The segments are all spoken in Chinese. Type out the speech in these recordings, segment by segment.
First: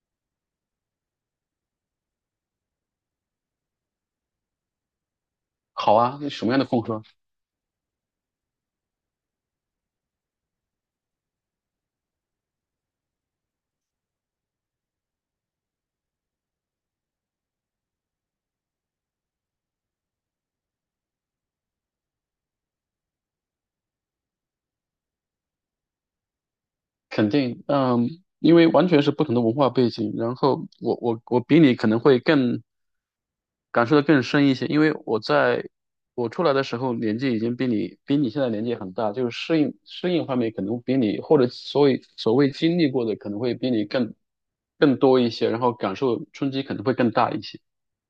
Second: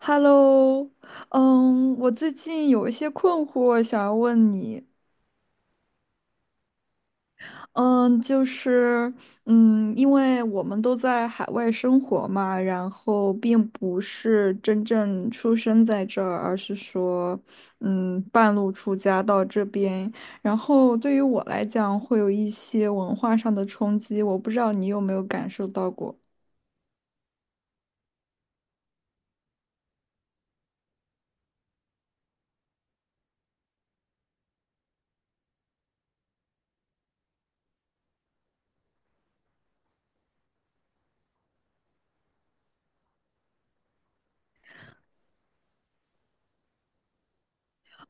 Hello，我最近有一些困惑想要问你，好啊，那什么样的风格？嗯，就是，因为我们都在海外生活嘛，然后并不是真正出生在这儿，而是说，半路出家到这边，然后对于我来讲会有一些文化上的冲击，我不知道你有没有感受到过。肯定，因为完全是不同的文化背景，然后我比你可能会更感受的更深一些，因为我出来的时候年纪已经比你现在年纪很大，就是适应方面可能比你或者所谓经历过的可能会比你更多一些，然后感受冲击可能会更大一些。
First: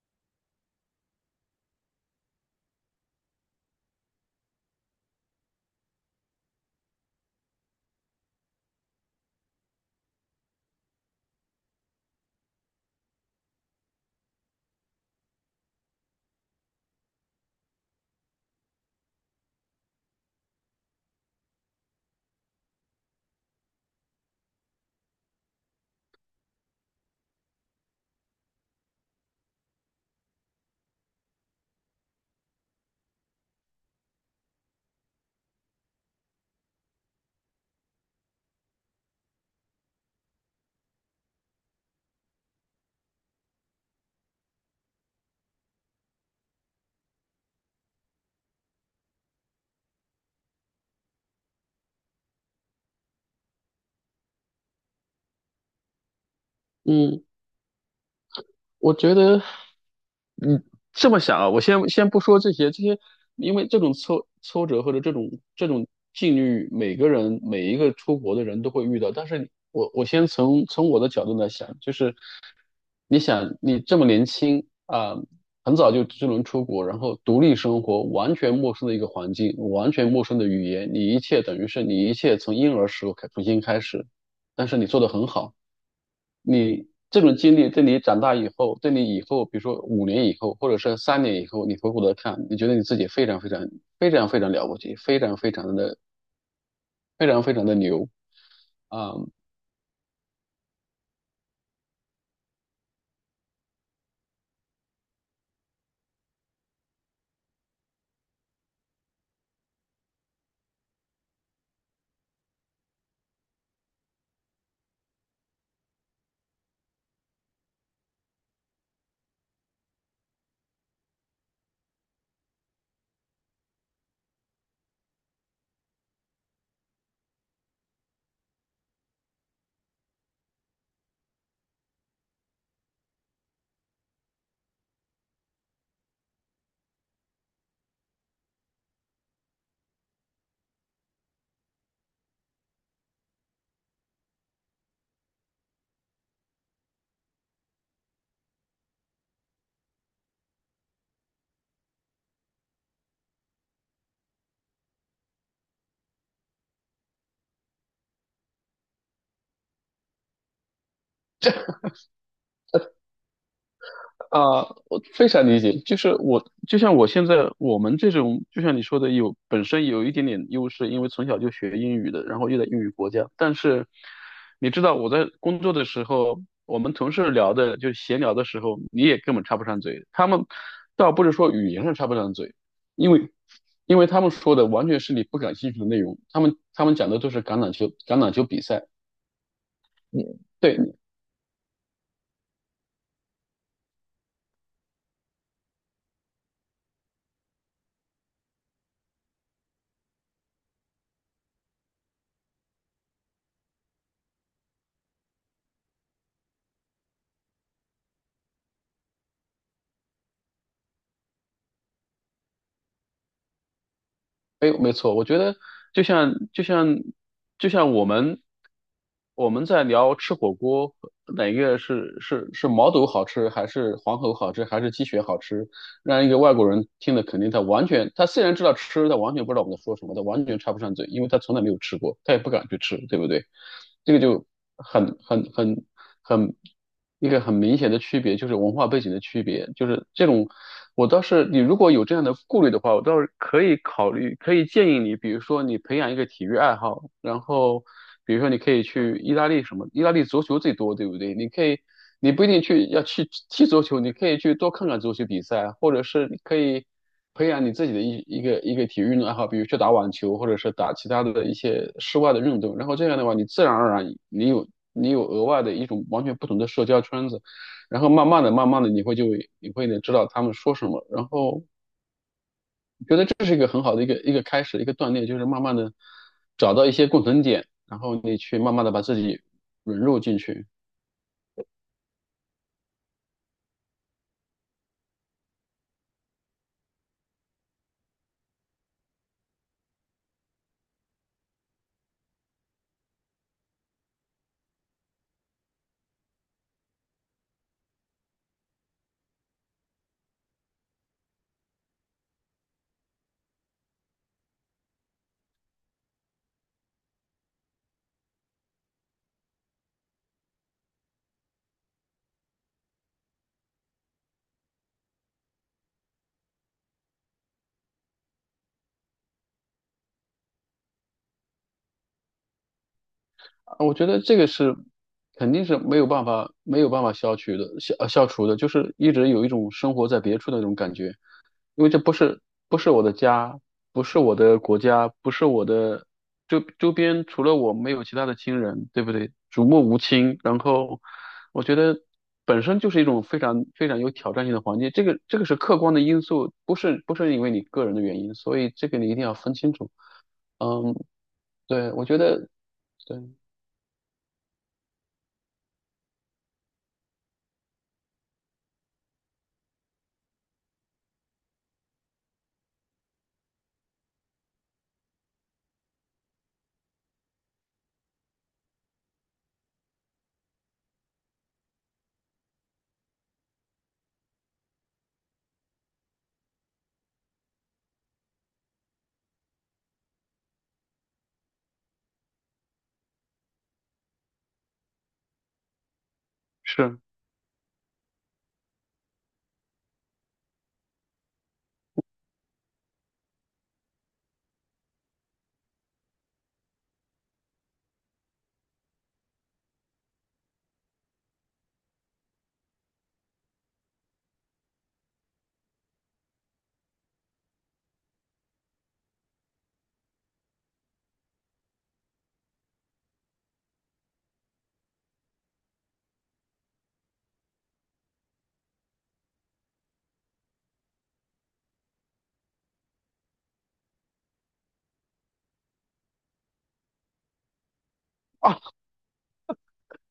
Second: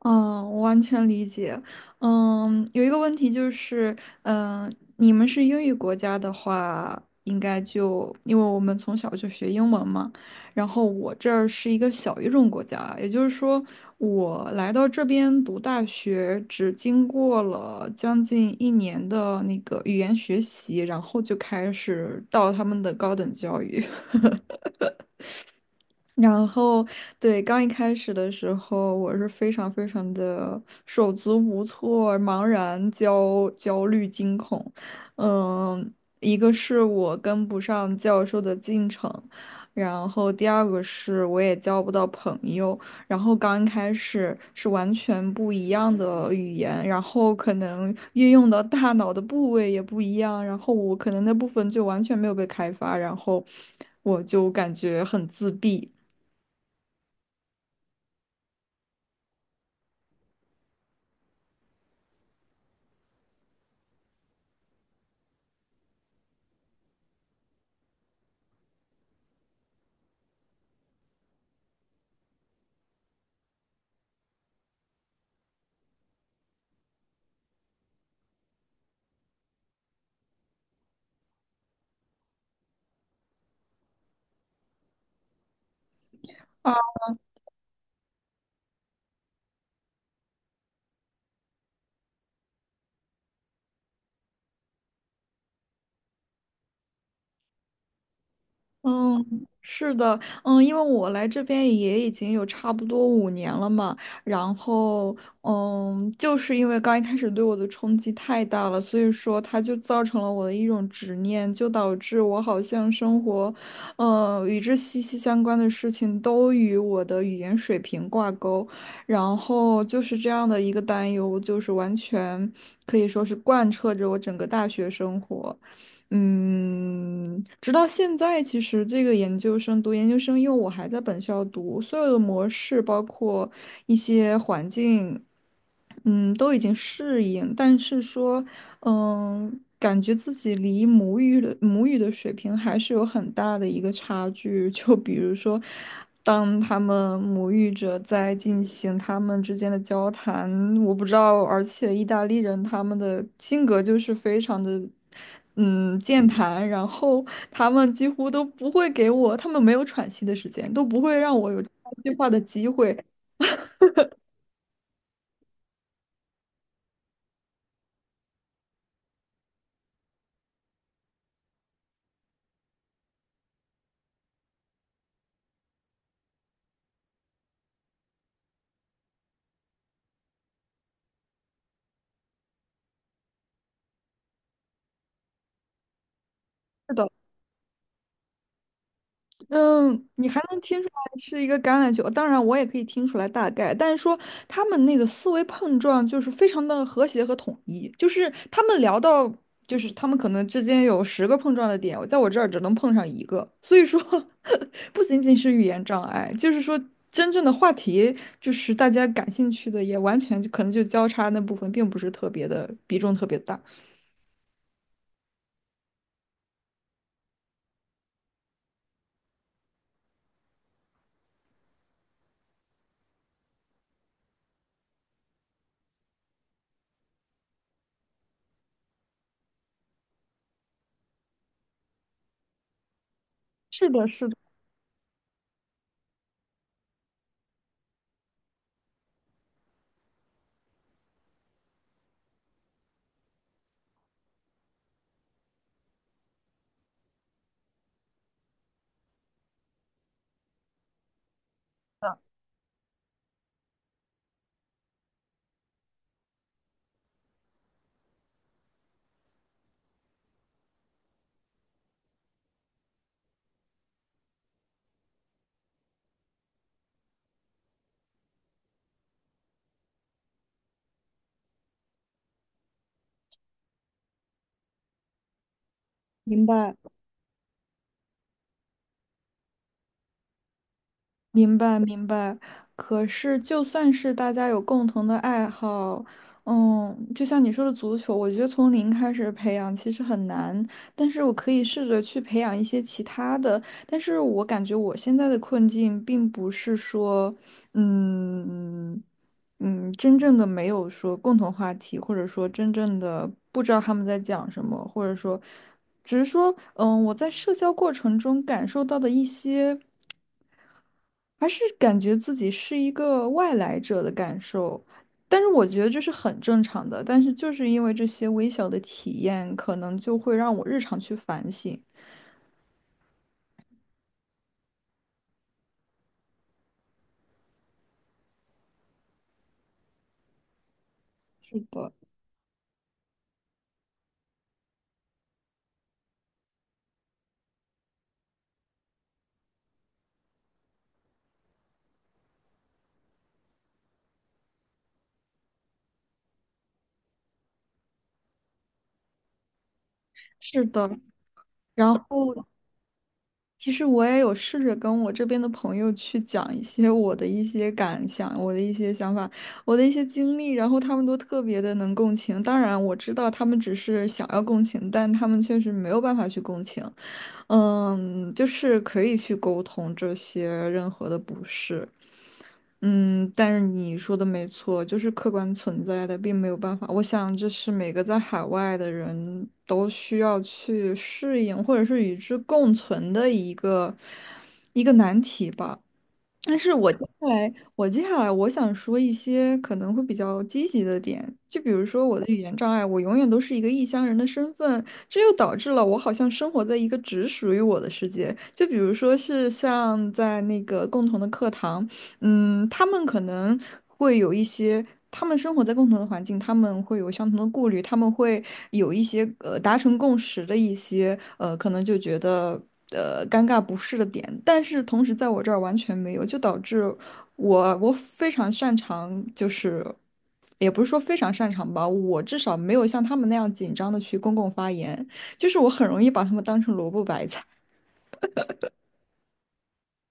嗯，我完全理解。有一个问题就是，你们是英语国家的话，应该就因为我们从小就学英文嘛。然后我这儿是一个小语种国家，也就是说，我来到这边读大学，只经过了将近一年的那个语言学习，然后就开始到他们的高等教育。然后，对，刚一开始的时候，我是非常非常的手足无措、茫然、焦虑、惊恐。嗯，一个是我跟不上教授的进程，然后第二个是我也交不到朋友。然后刚开始是完全不一样的语言，然后可能运用到大脑的部位也不一样，然后我可能那部分就完全没有被开发，然后我就感觉很自闭。嗯，我觉得，你这么想啊，我先不说这些，因为这种挫折或者这种境遇，每个人每一个出国的人都会遇到。但是我先从我的角度来想，就是你想你这么年轻啊、很早就能出国，然后独立生活，完全陌生的一个环境，完全陌生的语言，你一切等于是你一切从婴儿时候重新开始，但是你做得很好。啊，你这种经历对你长大以后，对你以后，比如说五年以后，或者是三年以后，你回过头看，你觉得你自己非常非常非常非常了不起，非常非常的牛啊！嗯，嗯是的，因为我来这边也已经有差不多5年了嘛，然后，就是因为刚一开始对我的冲击太大了，所以说它就造成了我的一种执念，就导致我好像生活，与之息息相关的事情都与我的语言水平挂钩，然后就是这样的一个担忧，就是完全可以说是贯彻着我整个大学生活。直到现在，其实这个研究生读研究生，因为我还在本校读，所有的模式，包括一些环境，都已经适应，但是说，感觉自己离母语的水平还是有很大的一个差距。就比如说，当他们母语者在进行他们之间的交谈，我不知道，而且意大利人他们的性格就是非常的，健谈，然后他们几乎都不会给我，他们没有喘息的时间，都不会让我有插一句话的机会。啊，我非常理解，就是就像我现在我们这种，就像你说的有本身有一点点优势，因为从小就学英语的，然后又在英语国家。但是你知道我在工作的时候，我们同事聊的就闲聊的时候，你也根本插不上嘴。他们倒不是说语言上插不上嘴，因为他们说的完全是你不感兴趣的内容，他们他是们的。讲的都是橄榄球比赛。嗯，你嗯还能对，听出来是一个橄榄球，当然我也可以听出来大概，但是说他们那个思维碰撞就是非常的和谐和统一，就是他们聊到，就是他们可能之间有10个碰撞的点，我在我这儿只能碰上一个，所以说 不仅仅是语言障碍，就是说真正的话题，就是大家感兴趣的，也完全就可能就交叉那部分并不是特别的比重特别大。没错，我觉得就像就像就像我们在聊吃火锅，哪个是毛肚好吃，还是黄喉好吃，还是鸡血好吃？让一个外国人听了，肯定他完全，他虽然知道吃，他完全不知道我们在说什么，他完全插不上嘴，因为他从来没有吃过，他也不敢去吃，对不对？是的，这个是的，就很很很很一个很明显的区别，就是文化背景的区别，就是这种。我倒是，你如果有这样的顾虑的话，我倒是可以考虑，可以建议你，比如说你培养一个体育爱好，然后比如说你可以去意大利什么，意大利足球最多，对不对？你可以你不一定去要去踢足球，你可以去多看看足球比赛啊，或者是你可以培养你自己的一个体育运动爱好，比如去打网球，或者是打其他的一些室外的运动。然后这样的话，你自然而然你有你有额外的一种完全不同的社交圈子，然后慢慢的、慢慢的，你会呢知道他们说什么，然后我觉得这是一个很好的一个开始，一个锻炼，就是慢慢的明找白。到一些共同点，然后你去慢慢的把自己融入进去。明白明白，可是就算是大家有共同的爱好，就像你说的足球，我觉得从零开始培养其实很难，但是我可以试着去培养一些其他的。但是我感觉我现在的困境并不是说，嗯真正的没有说共同话题，或者说真正的不知道他们在讲什么，或者说，只是说，我在社交过程中感受到的一些。还是感觉自己是一个外来者的感受，但是我觉得这是很正常的。但是就是因为这些微小的体验，可能就会让我日常去反省。我觉得这个是肯定是没有办法消除的，就是一直有一种生活在别处的那种感觉，是因为的，这不是我的家，不是我的国家，不是我的周边，除了我没有其他的亲人，对不对？举目无亲，然后我觉得本身就是一种非常非常有挑战性的环境，这个是客观的因素，不是因为你个人的原因，所以这个你一定要分清楚。是的。嗯，对，然我觉后得对其实我也有试着跟我这边的朋友去讲一些我的一些感想、我的一些想法、我的一些经历，然后他们都特别的能共情。当然，我知道他们只是想要共情，但他们确实没有办法去共情。就是可以去沟通这些任何的不适。但是你说的没错，就是客观存在的，并没有办法。我想这是每个在海外的人都需要去适应，或者是与之共存的一个难题吧。但是是。我接下来我想说一些可能会比较积极的点，就比如说我的语言障碍，我永远都是一个异乡人的身份，这又导致了我好像生活在一个只属于我的世界。就比如说是像在那个共同的课堂，他们可能会有一些，他们生活在共同的环境，他们会有相同的顾虑，他们会有一些达成共识的一些可能就觉得尴尬不适的点，但是同时在我这儿完全没有，就导致我非常擅长，就是也不是说非常擅长吧，我至少没有像他们那样紧张的去公共发言，就是我很容易把他们当成萝卜白菜。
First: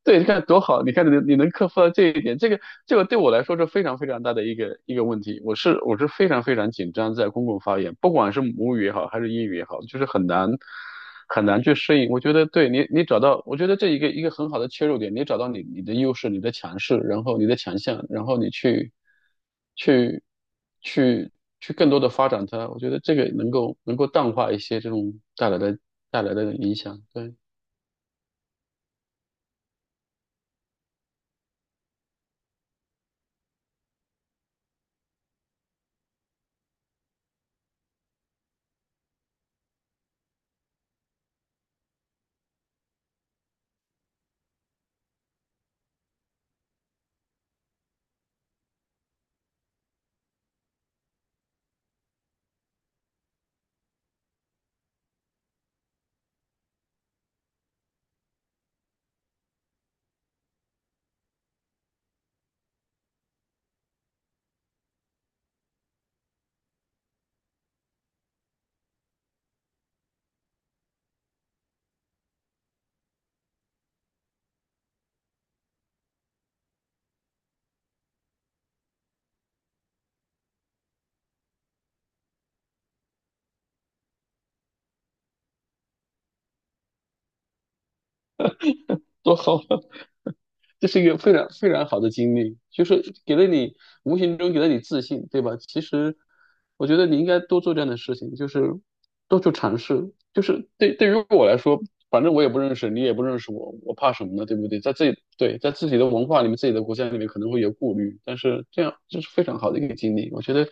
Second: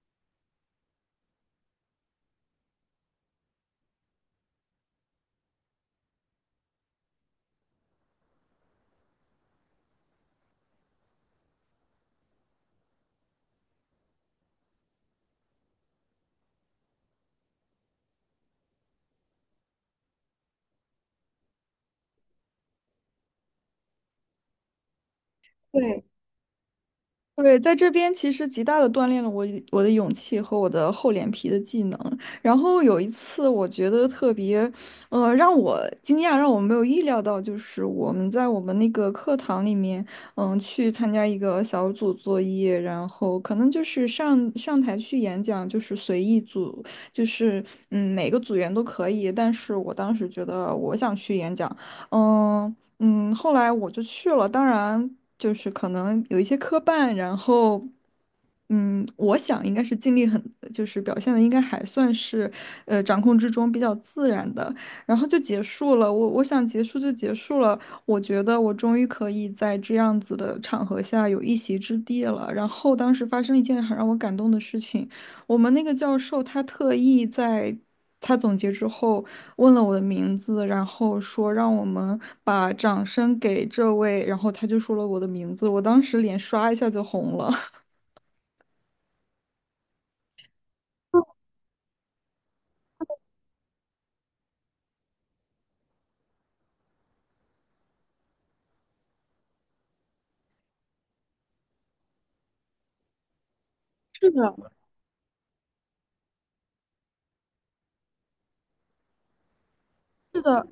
对，你看多好，你看你能克服到这一点，这个对我来说是非常非常大的一个问题。我是非常非常紧张，在公共发言，不管是母语也好，还是英语也好，就是很难很难去适应。我觉得对你找到，我觉得这一个很好的切入点，你找到你的优势、你的强势，然后你的强项，然后你去去去更多的发展它。我觉得这个能够淡化一些这种带来 的对，影响，对，对，在这边其实极大的锻炼了我与我的勇气和我的厚脸皮的技能。然后有一次，我觉得特别，让我惊讶，让我没有意料到，就是我们在我们那个课堂里面，去参加一个小组作业，然后可能就是上台去演讲，就是随意组，就是每个组员都可以。但是我当时觉得我想去演讲，嗯。后来我就去了，当然就是可能有一些磕绊，然后，我想应该是尽力很，就是表现的应该还算是，掌控之中比较自然的，然后就结束了。我想结束就结束了，我觉得我终于可以在这样子的场合下有一席之地了。然后当时发生一件很让我感动的事情，我们那个教授他特意在。他总结之后，问了我的名字，然后说让我们把掌声给这位，然后他就说了我的名字，我当时脸刷一下就红了。多好啊。这是一个非 常非常好的经历，就是给了你无形中给了你自信，对吧？其实我觉得你应该多做这样的事情，就是多去尝试。就是对于我来说，反正我也不认识你，也不认识我，我怕什是么呢？的，对不对？在自己的文化里面、自己的国家里面可能会有顾虑，但是这样这是非常好的一个经历，是我觉的。得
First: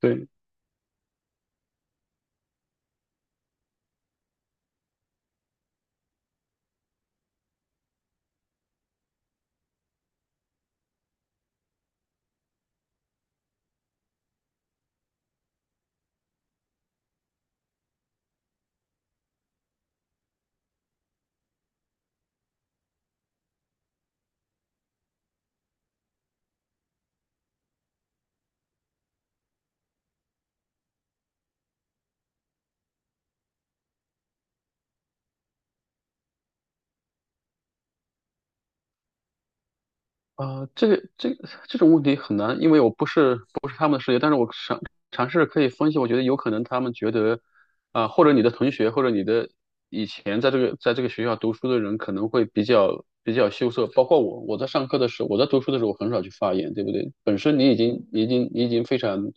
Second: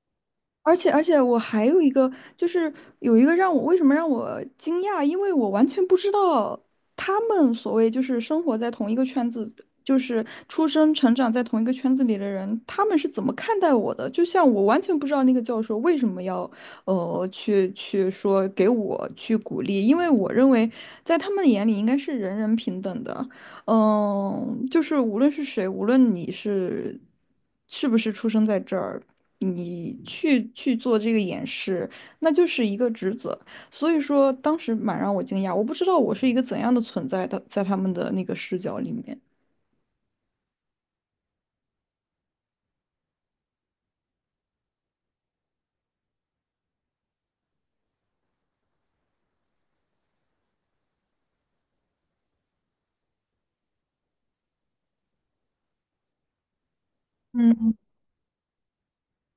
对而且我还有一个，就是有一个让我为什么让我惊讶，因为我完全不知道他们所谓就是生活在同一个圈子，就是出生成长在同一个圈子里的人，他们是怎么看待我的？就像我完全不知道那个教授为什么要去说给我去鼓励，因为我认为在他们眼里应该是人人平等的。就是无论是谁，无论你是不是出生在这儿，你去做这个演示，那就是一个职责。所以说，当时蛮让我惊讶，我不知道我是一个怎样的存在的，在他们的那个视角里面。啊、这种问题很难，因为我不是他们的世界，但是我尝试可以分析，我觉得有可能他们觉得。啊，或者你的同学，或者你的以前在这个学校读书的人，可能会比较羞涩。包括我，我在上课的时候，我在读书的时候，我很少去发言，对不对？本身你已嗯，经你已经你已经非常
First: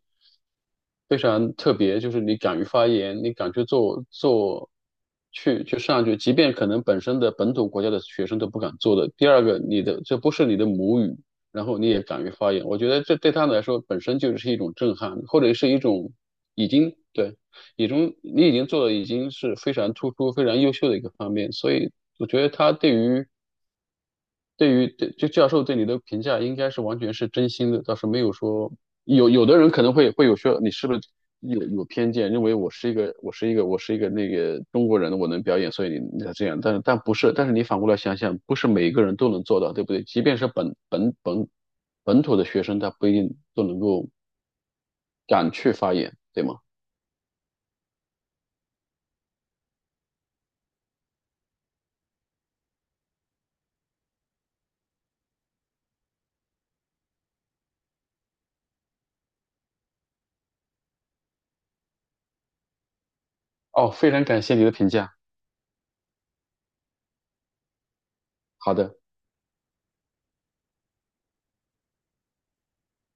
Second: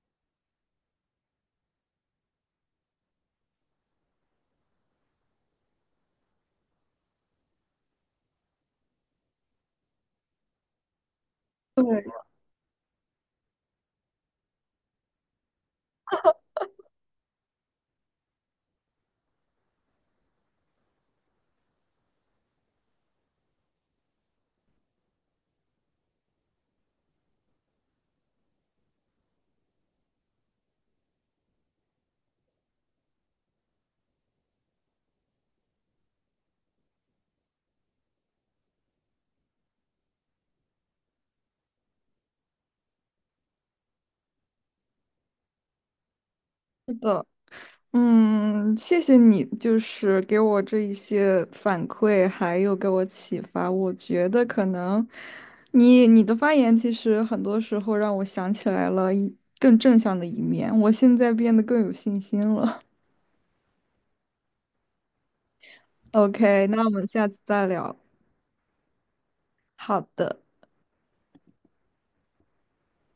非常特别，就是你敢于发言，你敢去做做去去上去，即便可能本身的本土国家的学生都不敢做的。第二个，你的这不是你的母语，然后你也对，敢于发言，我觉得这对他们来说本身就是一种震撼，或者是一种已经对。你中你已经做的已经是非常突出、非常优秀的一个方面，所以我觉得他对于对于对就教授对你的评价应该是完全是真心的，倒是没有说有的人可能会有说你是不是有偏见，认为我是一个那个中国人，我能表演，所以你才这样，但不是，但是你反过来想想，不是每一个人都能做到，对不对？即便是本土的学生，他不一定都能够敢去发言，对吗？是的。谢谢你，就是给我这一些反馈，还有给我启发。我觉得可能你的发言其实很多时候让我想起来了一更正向的一面，我现在变得更有信心了。哦，非常感谢你的评价，OK，那我们下次再聊。好的。好的。